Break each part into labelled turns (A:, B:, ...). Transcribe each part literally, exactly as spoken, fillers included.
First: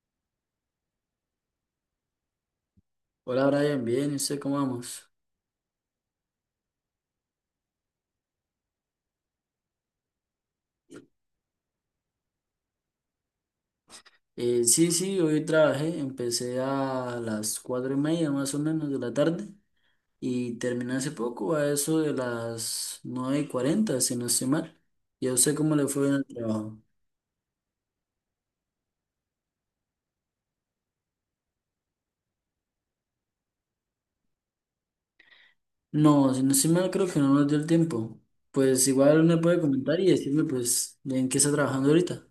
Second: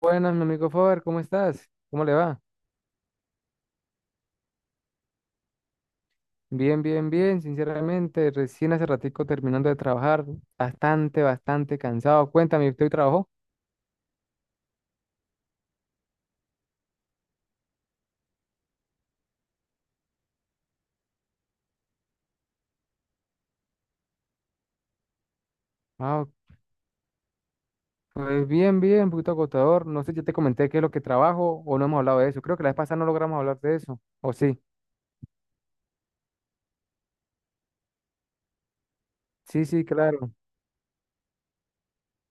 A: Buenas, mi amigo Faber, ¿cómo estás? ¿Cómo le va?
B: Hola Brian, bien, ¿y usted cómo vamos?
A: Bien, bien, bien, sinceramente, recién hace ratico terminando de trabajar, bastante, bastante cansado. Cuéntame, ¿usted hoy trabajó?
B: Eh, sí, sí, hoy trabajé, empecé a las cuatro y media más o menos de la tarde y terminé hace poco, a eso de las nueve y cuarenta, si no estoy mal. ¿Y a usted cómo le fue en el
A: Ah,
B: trabajo?
A: pues bien, bien, un poquito agotador. No sé, ya te comenté qué es lo que trabajo o no hemos hablado de eso. Creo que la vez pasada no logramos hablar de eso. ¿O sí?
B: No, si no estoy mal, creo que no nos dio el tiempo. Pues igual me puede
A: Sí, sí,
B: comentar y
A: claro.
B: decirme, pues, en qué está trabajando ahorita.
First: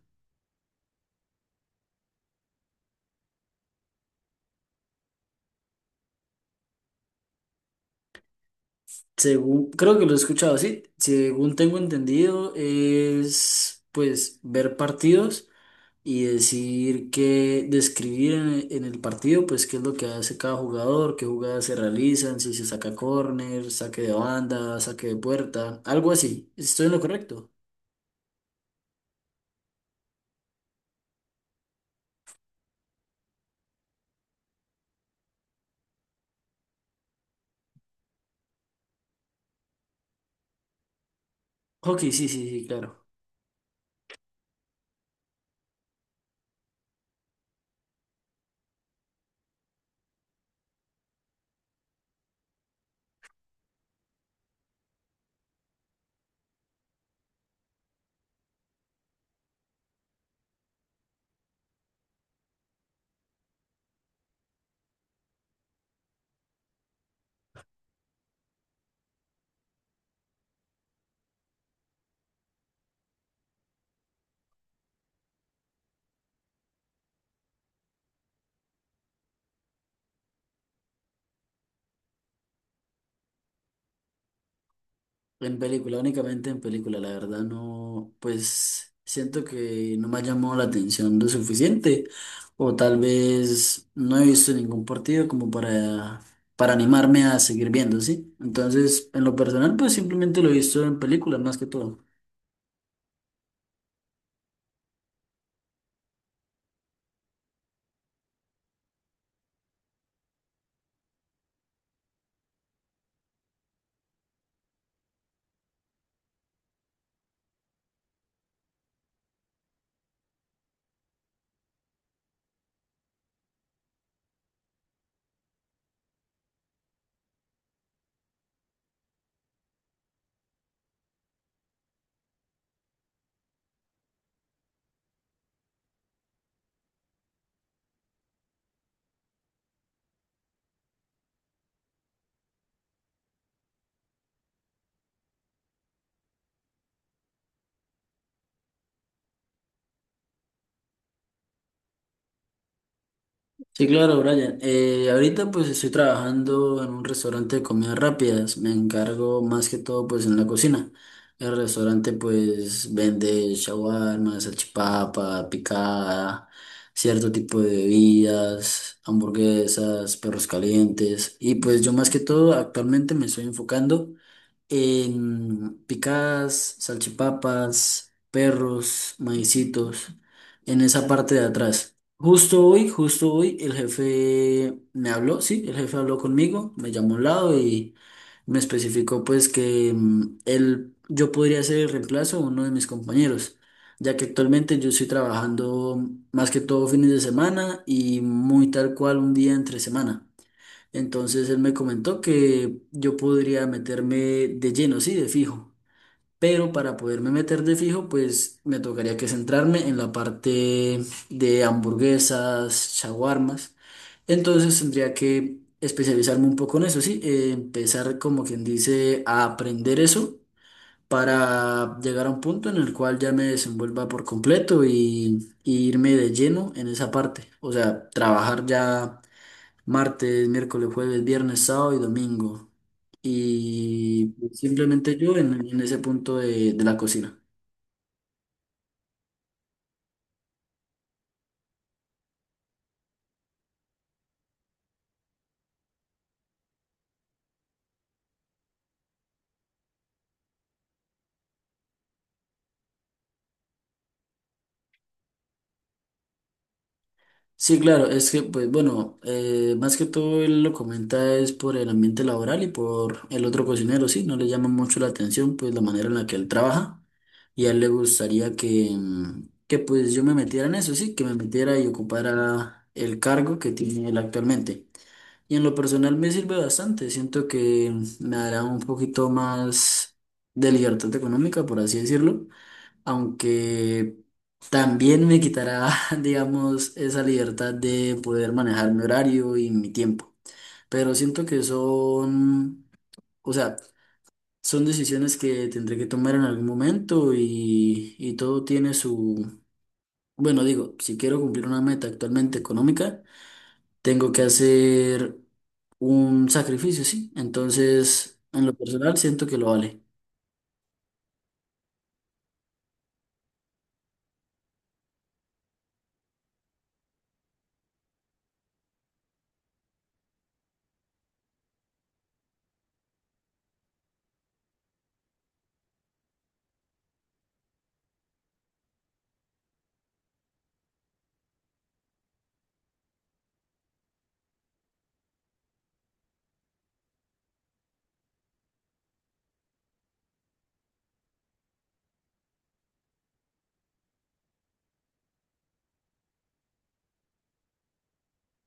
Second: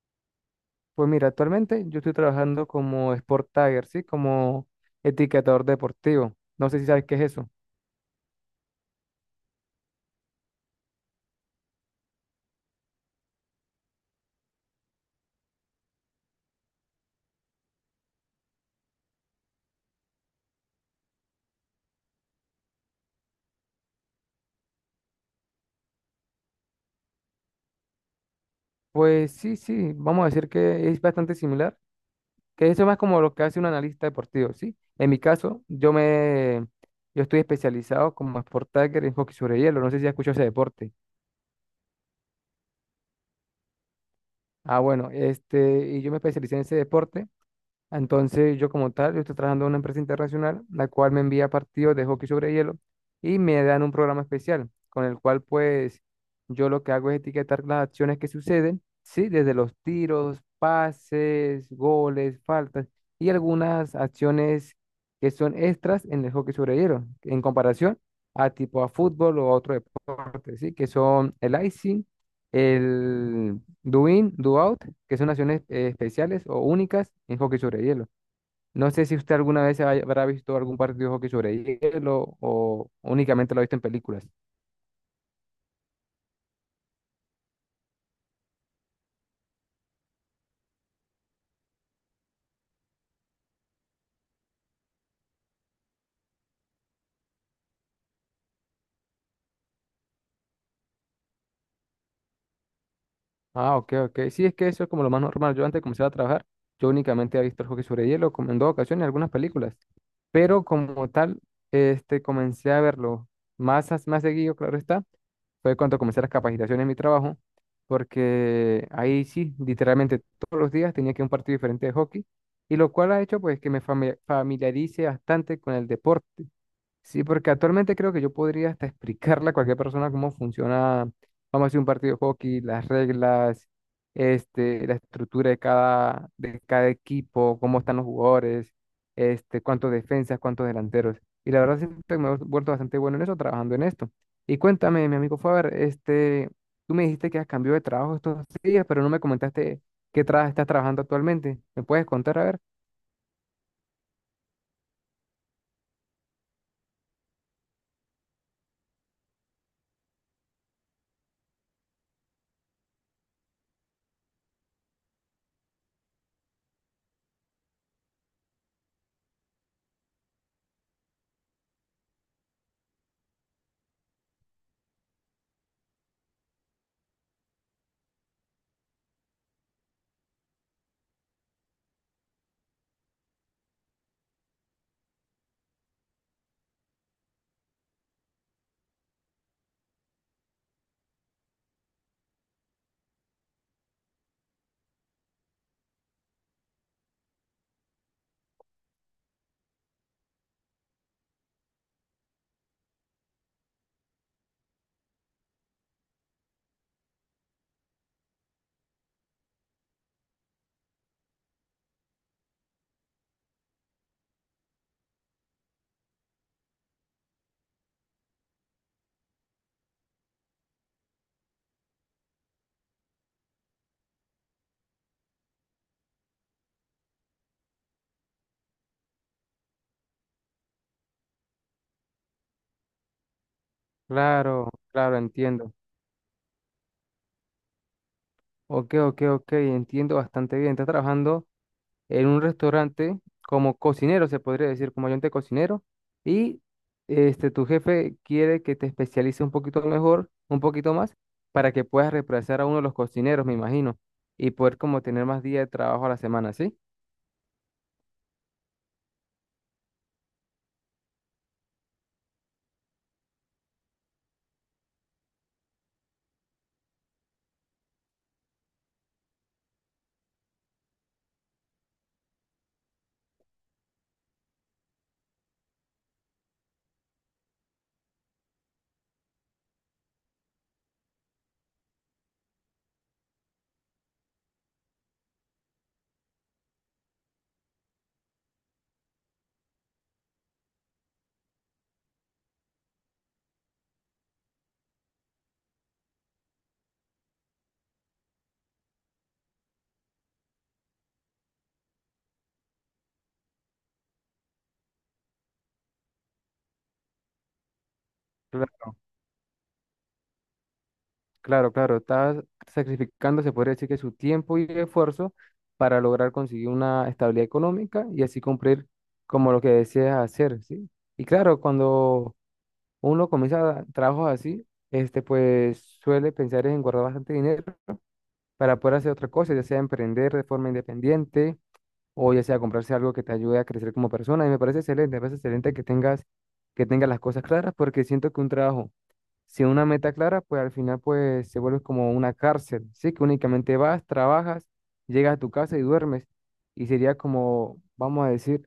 A: Pues mira, actualmente yo estoy trabajando como Sport Tagger, ¿sí? Como etiquetador deportivo. No sé si sabes qué es eso.
B: Según, creo que lo he escuchado así, según tengo entendido, es pues ver partidos y decir que, describir en, en el partido, pues qué es lo que hace cada jugador, qué jugadas se realizan, si se saca córner, saque de banda, saque de puerta, algo así. ¿Estoy en lo correcto?
A: Pues sí, sí, vamos a decir que es bastante similar. Que eso es más como lo que hace un analista deportivo, ¿sí? En mi caso, yo me, yo estoy especializado como Sport Tagger en hockey sobre hielo, no sé si has escuchado ese deporte.
B: Ok, sí, sí, sí, claro.
A: Ah, bueno, este, y yo me especialicé en ese deporte. Entonces, yo como tal, yo estoy trabajando en una empresa internacional, la cual me envía partidos de hockey sobre hielo y me dan un programa especial, con el cual pues yo lo que hago es etiquetar las acciones que suceden, sí, desde los tiros, pases, goles, faltas y algunas acciones que son extras en el hockey sobre hielo, en comparación a tipo a fútbol o a otro deporte, sí, que son el icing, el do in, do out, que son acciones eh, especiales o únicas en hockey sobre hielo. No sé si usted alguna vez haya- habrá visto algún partido de hockey sobre hielo o únicamente lo ha visto en películas.
B: En película, únicamente en película, la verdad no, pues siento que no me ha llamado la atención lo suficiente o tal vez no he visto ningún partido como para, para animarme a seguir viendo, ¿sí? Entonces, en lo personal, pues simplemente lo he visto en película más que todo.
A: Ah, ok, ok. Sí, es que eso es como lo más normal. Yo antes de comenzar a trabajar, yo únicamente había visto el hockey sobre hielo como en dos ocasiones, algunas películas. Pero como tal, este, comencé a verlo más, as- más seguido, claro está, fue cuando comencé las capacitaciones en mi trabajo, porque ahí sí, literalmente todos los días tenía que ir a un partido diferente de hockey, y lo cual ha hecho pues que me fami- familiarice bastante con el deporte. Sí, porque actualmente creo que yo podría hasta explicarle a cualquier persona cómo funciona, vamos a decir, un partido de hockey, las reglas, este, la estructura de cada, de cada equipo, cómo están los jugadores, este, cuántos defensas, cuántos delanteros. Y la verdad siento que me he vuelto bastante bueno en eso, trabajando en esto. Y cuéntame, mi amigo Faber, este, tú me dijiste que has cambiado de trabajo estos días, pero no me comentaste qué trabajo estás trabajando actualmente. ¿Me puedes contar? A ver.
B: Sí, claro, Brian. Eh, ahorita pues estoy trabajando en un restaurante de comidas rápidas. Me encargo más que todo pues en la cocina. El restaurante pues vende shawarma, salchipapa, picada, cierto tipo de bebidas, hamburguesas, perros calientes. Y pues yo más que todo actualmente me estoy enfocando en picadas, salchipapas, perros, maicitos, en esa parte de atrás. Justo hoy, justo hoy, el jefe me habló, sí, el jefe habló conmigo, me llamó a un lado y me especificó pues que mm, él, yo podría ser el reemplazo de uno de mis compañeros, ya que actualmente yo estoy trabajando más que todo fines de semana y muy tal cual un día entre semana. Entonces él me comentó que yo podría meterme de lleno, sí, de fijo. Pero para poderme meter de fijo, pues me tocaría que centrarme en la parte de hamburguesas, shawarmas. Entonces tendría que especializarme un poco en eso, sí. eh, empezar, como quien dice, a aprender eso para llegar a un punto en el cual ya me desenvuelva por completo y, y irme de lleno en esa parte. O sea, trabajar ya martes, miércoles, jueves, viernes, sábado y domingo. Y pues,
A: Claro, claro,
B: simplemente yo en,
A: entiendo.
B: en ese punto de, de la cocina.
A: Ok, ok, ok, entiendo bastante bien. Estás trabajando en un restaurante como cocinero, se podría decir, como ayudante cocinero, y este, tu jefe quiere que te especialices un poquito mejor, un poquito más, para que puedas reemplazar a uno de los cocineros, me imagino, y poder como tener más días de trabajo a la semana, ¿sí?
B: Sí, claro, es que, pues bueno, eh, más que todo él lo comenta es por el ambiente laboral y por el otro cocinero, sí, no le llama mucho la atención, pues la manera en la que él trabaja y a él le gustaría que, mm, que pues yo me metiera en eso, sí, que me metiera y ocupara el cargo que tiene él actualmente. Y en lo personal me sirve bastante, siento que me dará un poquito más de libertad económica, por así decirlo, aunque también me quitará, digamos, esa libertad de poder manejar mi horario y mi tiempo. Pero siento que son, o sea, son decisiones que tendré que tomar en algún momento y, y todo tiene su, bueno, digo, si quiero cumplir una meta actualmente económica, tengo que hacer un sacrificio, sí. Entonces, en lo
A: Cla-
B: personal, siento que lo vale.
A: Claro, claro, estás sacrificando, se podría decir que su tiempo y esfuerzo para lograr conseguir una estabilidad económica y así cumplir como lo que deseas hacer, ¿sí? Y claro, cuando uno comienza trabajos así, este, pues suele pensar en guardar bastante dinero para poder hacer otra cosa, ya sea emprender de forma independiente o ya sea comprarse algo que te ayude a crecer como persona. Y me parece excelente, me parece excelente que tengas, que tengas las cosas claras porque siento que un trabajo sin una meta clara, pues al final pues se vuelve como una cárcel, ¿sí? Que únicamente vas, trabajas, llegas a tu casa y duermes. Y sería como, vamos a decir,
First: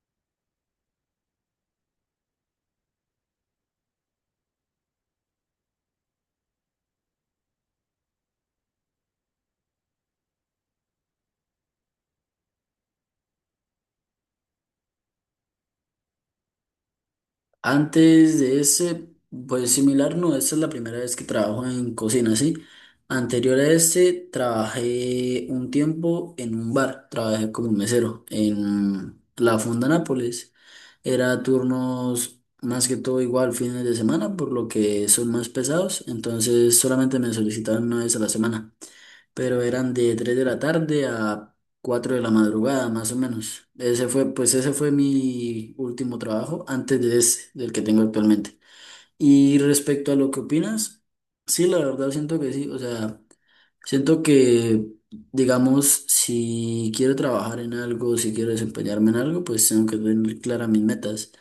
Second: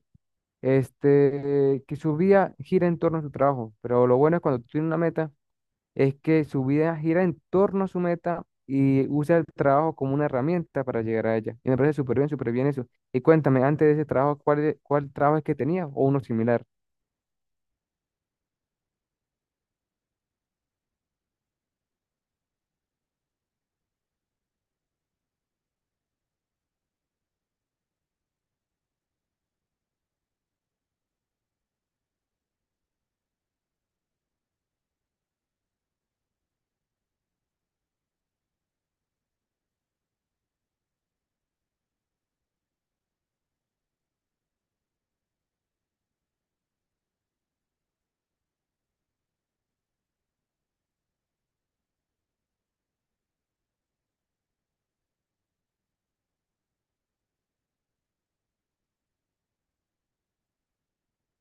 A: este, que su vida gira en torno a su trabajo. Pero lo bueno es cuando tú tienes una meta es que su vida gira en torno a su meta y usa el trabajo como una herramienta para llegar a ella. Y me parece súper bien, súper bien eso. Y cuéntame, antes de ese trabajo, ¿cuál, e- cuál trabajo es que tenía o uno similar?
B: Antes de ese, pues similar, no, esta es la primera vez que trabajo en cocina, ¿sí? Anterior a este, trabajé un tiempo en un bar, trabajé como mesero en la Fonda Nápoles. Era turnos más que todo igual fines de semana, por lo que son más pesados, entonces solamente me solicitaban una vez a la semana, pero eran de tres de la tarde a cuatro de la madrugada, más o menos. Ese fue, pues ese fue mi último trabajo antes de ese, del que tengo actualmente. Y respecto a lo que opinas, sí, la verdad siento que sí, o sea. Siento que, digamos, si quiero trabajar en algo, si quiero desempeñarme en algo, pues tengo que tener claras mis metas,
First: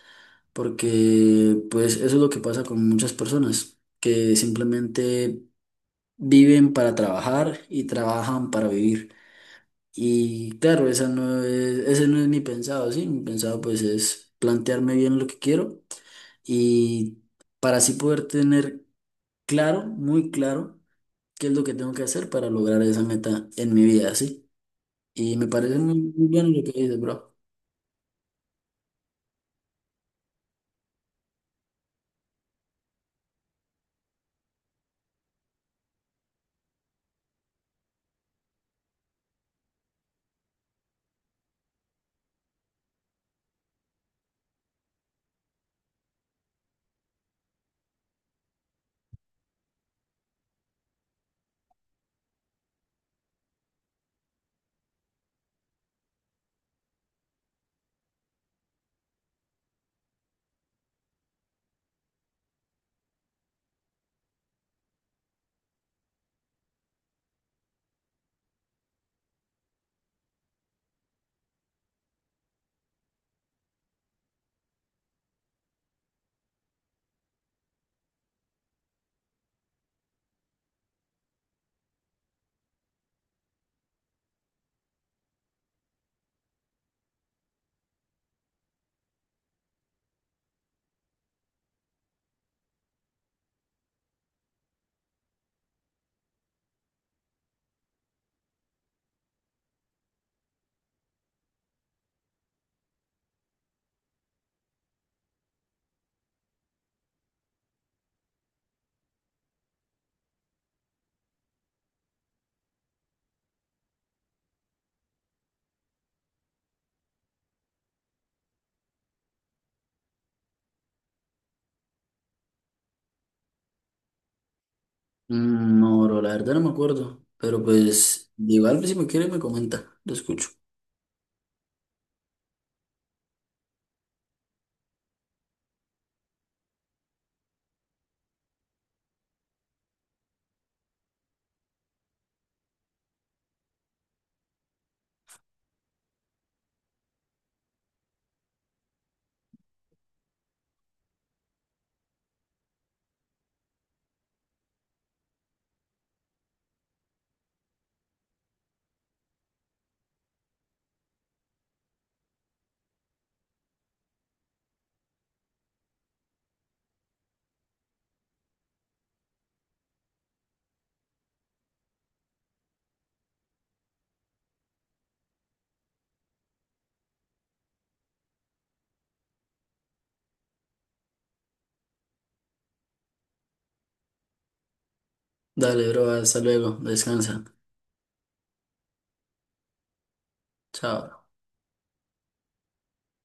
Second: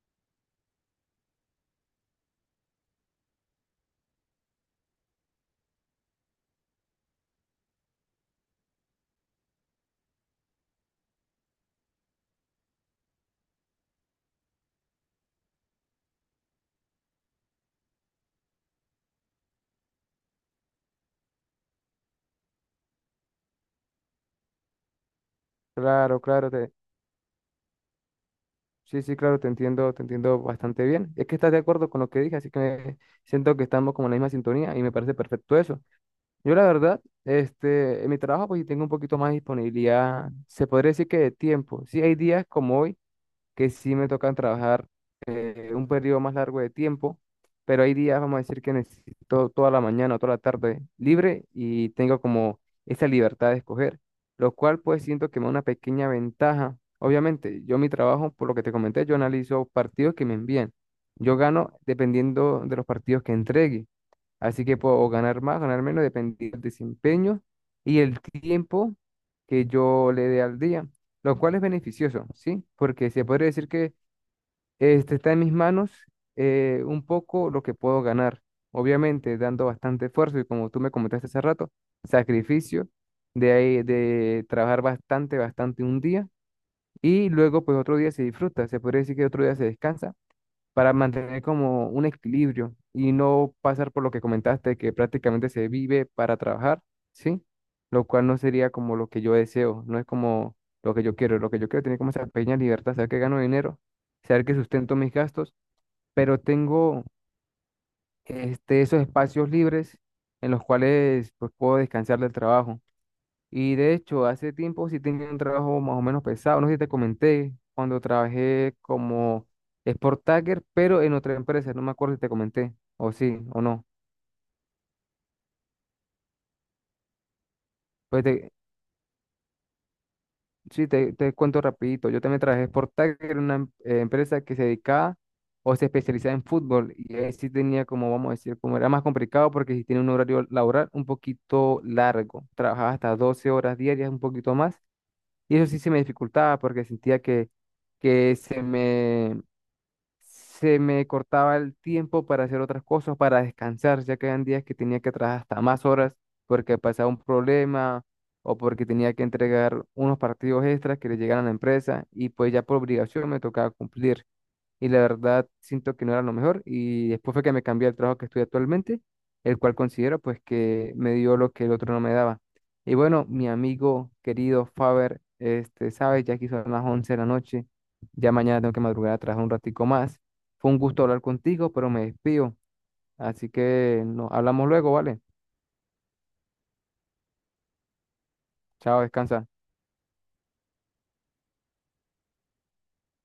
B: porque pues eso es lo que pasa con muchas personas, que simplemente viven para trabajar y trabajan para vivir. Y claro, esa no es, ese no es mi pensado, ¿sí? Mi pensado pues es plantearme bien lo que quiero y para así poder tener claro, muy claro qué es lo que tengo que hacer para lograr esa meta en mi vida, ¿sí? Y me parece muy,
A: Claro,
B: muy
A: claro,
B: bien lo que
A: te,
B: dices, bro.
A: sí, sí, claro, te entiendo, te entiendo bastante bien. Es que estás de acuerdo con lo que dije, así que me- siento que estamos como en la misma sintonía y me parece perfecto eso. Yo la verdad, este, en mi trabajo pues sí tengo un poquito más de disponibilidad, se podría decir que de tiempo. Sí, hay días como hoy que sí me tocan trabajar eh, un periodo más largo de tiempo, pero hay días, vamos a decir, que necesito toda la mañana o toda la tarde libre y tengo como esa libertad de escoger, lo cual pues siento que me da una pequeña ventaja. Obviamente, yo mi trabajo, por lo que te comenté, yo analizo partidos que me envían. Yo gano dependiendo de los partidos que entregue. Así que puedo ganar más, ganar menos, dependiendo del desempeño y el tiempo que yo le dé al día, lo cual es beneficioso, ¿sí? Porque se podría decir que este, está en mis manos eh, un poco lo que puedo ganar, obviamente dando bastante esfuerzo y como tú me comentaste hace rato, sacrificio de, ahí- de trabajar bastante, bastante un día y luego pues otro día se disfruta, se podría decir que otro día se descansa para mantener como un equilibrio y no pasar por lo que comentaste, que prácticamente se vive para trabajar, ¿sí? Lo cual no sería como lo que yo deseo, no es como lo que yo quiero, lo que yo quiero es tener como esa pequeña libertad, saber que gano dinero, saber que sustento mis gastos, pero tengo este, esos espacios libres en los cuales pues, puedo descansar del trabajo. Y de hecho, hace tiempo sí tenía un trabajo más o menos pesado, no sé si te comenté, cuando trabajé como Sport Tagger, pero en otra empresa, no me acuerdo si te comenté, o sí, o no.
B: Mm, No, bro, la verdad no me acuerdo, pero
A: Pues
B: pues
A: te,
B: igual si me quiere me comenta, lo escucho.
A: sí, te, te cuento rapidito, yo también trabajé Sport Tagger en una em- eh, empresa que se dedicaba o se especializaba en fútbol, y ahí sí tenía como, vamos a decir, como era más complicado porque sí tiene un horario laboral un poquito largo, trabajaba hasta doce horas diarias, un poquito más, y eso sí se me dificultaba porque sentía que que se me se me cortaba el tiempo para hacer otras cosas, para descansar, ya que habían días que tenía que trabajar hasta más horas porque pasaba un problema o porque tenía que entregar unos partidos extras que le llegaran a la empresa y pues ya por obligación me tocaba cumplir y la verdad siento que no era lo mejor y después fue que me cambié al trabajo que estoy actualmente, el cual considero pues que me dio lo que el otro no me daba. Y bueno, mi amigo querido Faber, este, sabes, ya aquí son las once de la noche, ya mañana tengo que madrugar a trabajar un ratico más. Fue un gusto hablar contigo, pero me despido, así que nos hablamos luego, ¿vale?
B: Dale, bro, hasta luego, descansa,
A: Chao, descansa.
B: chao.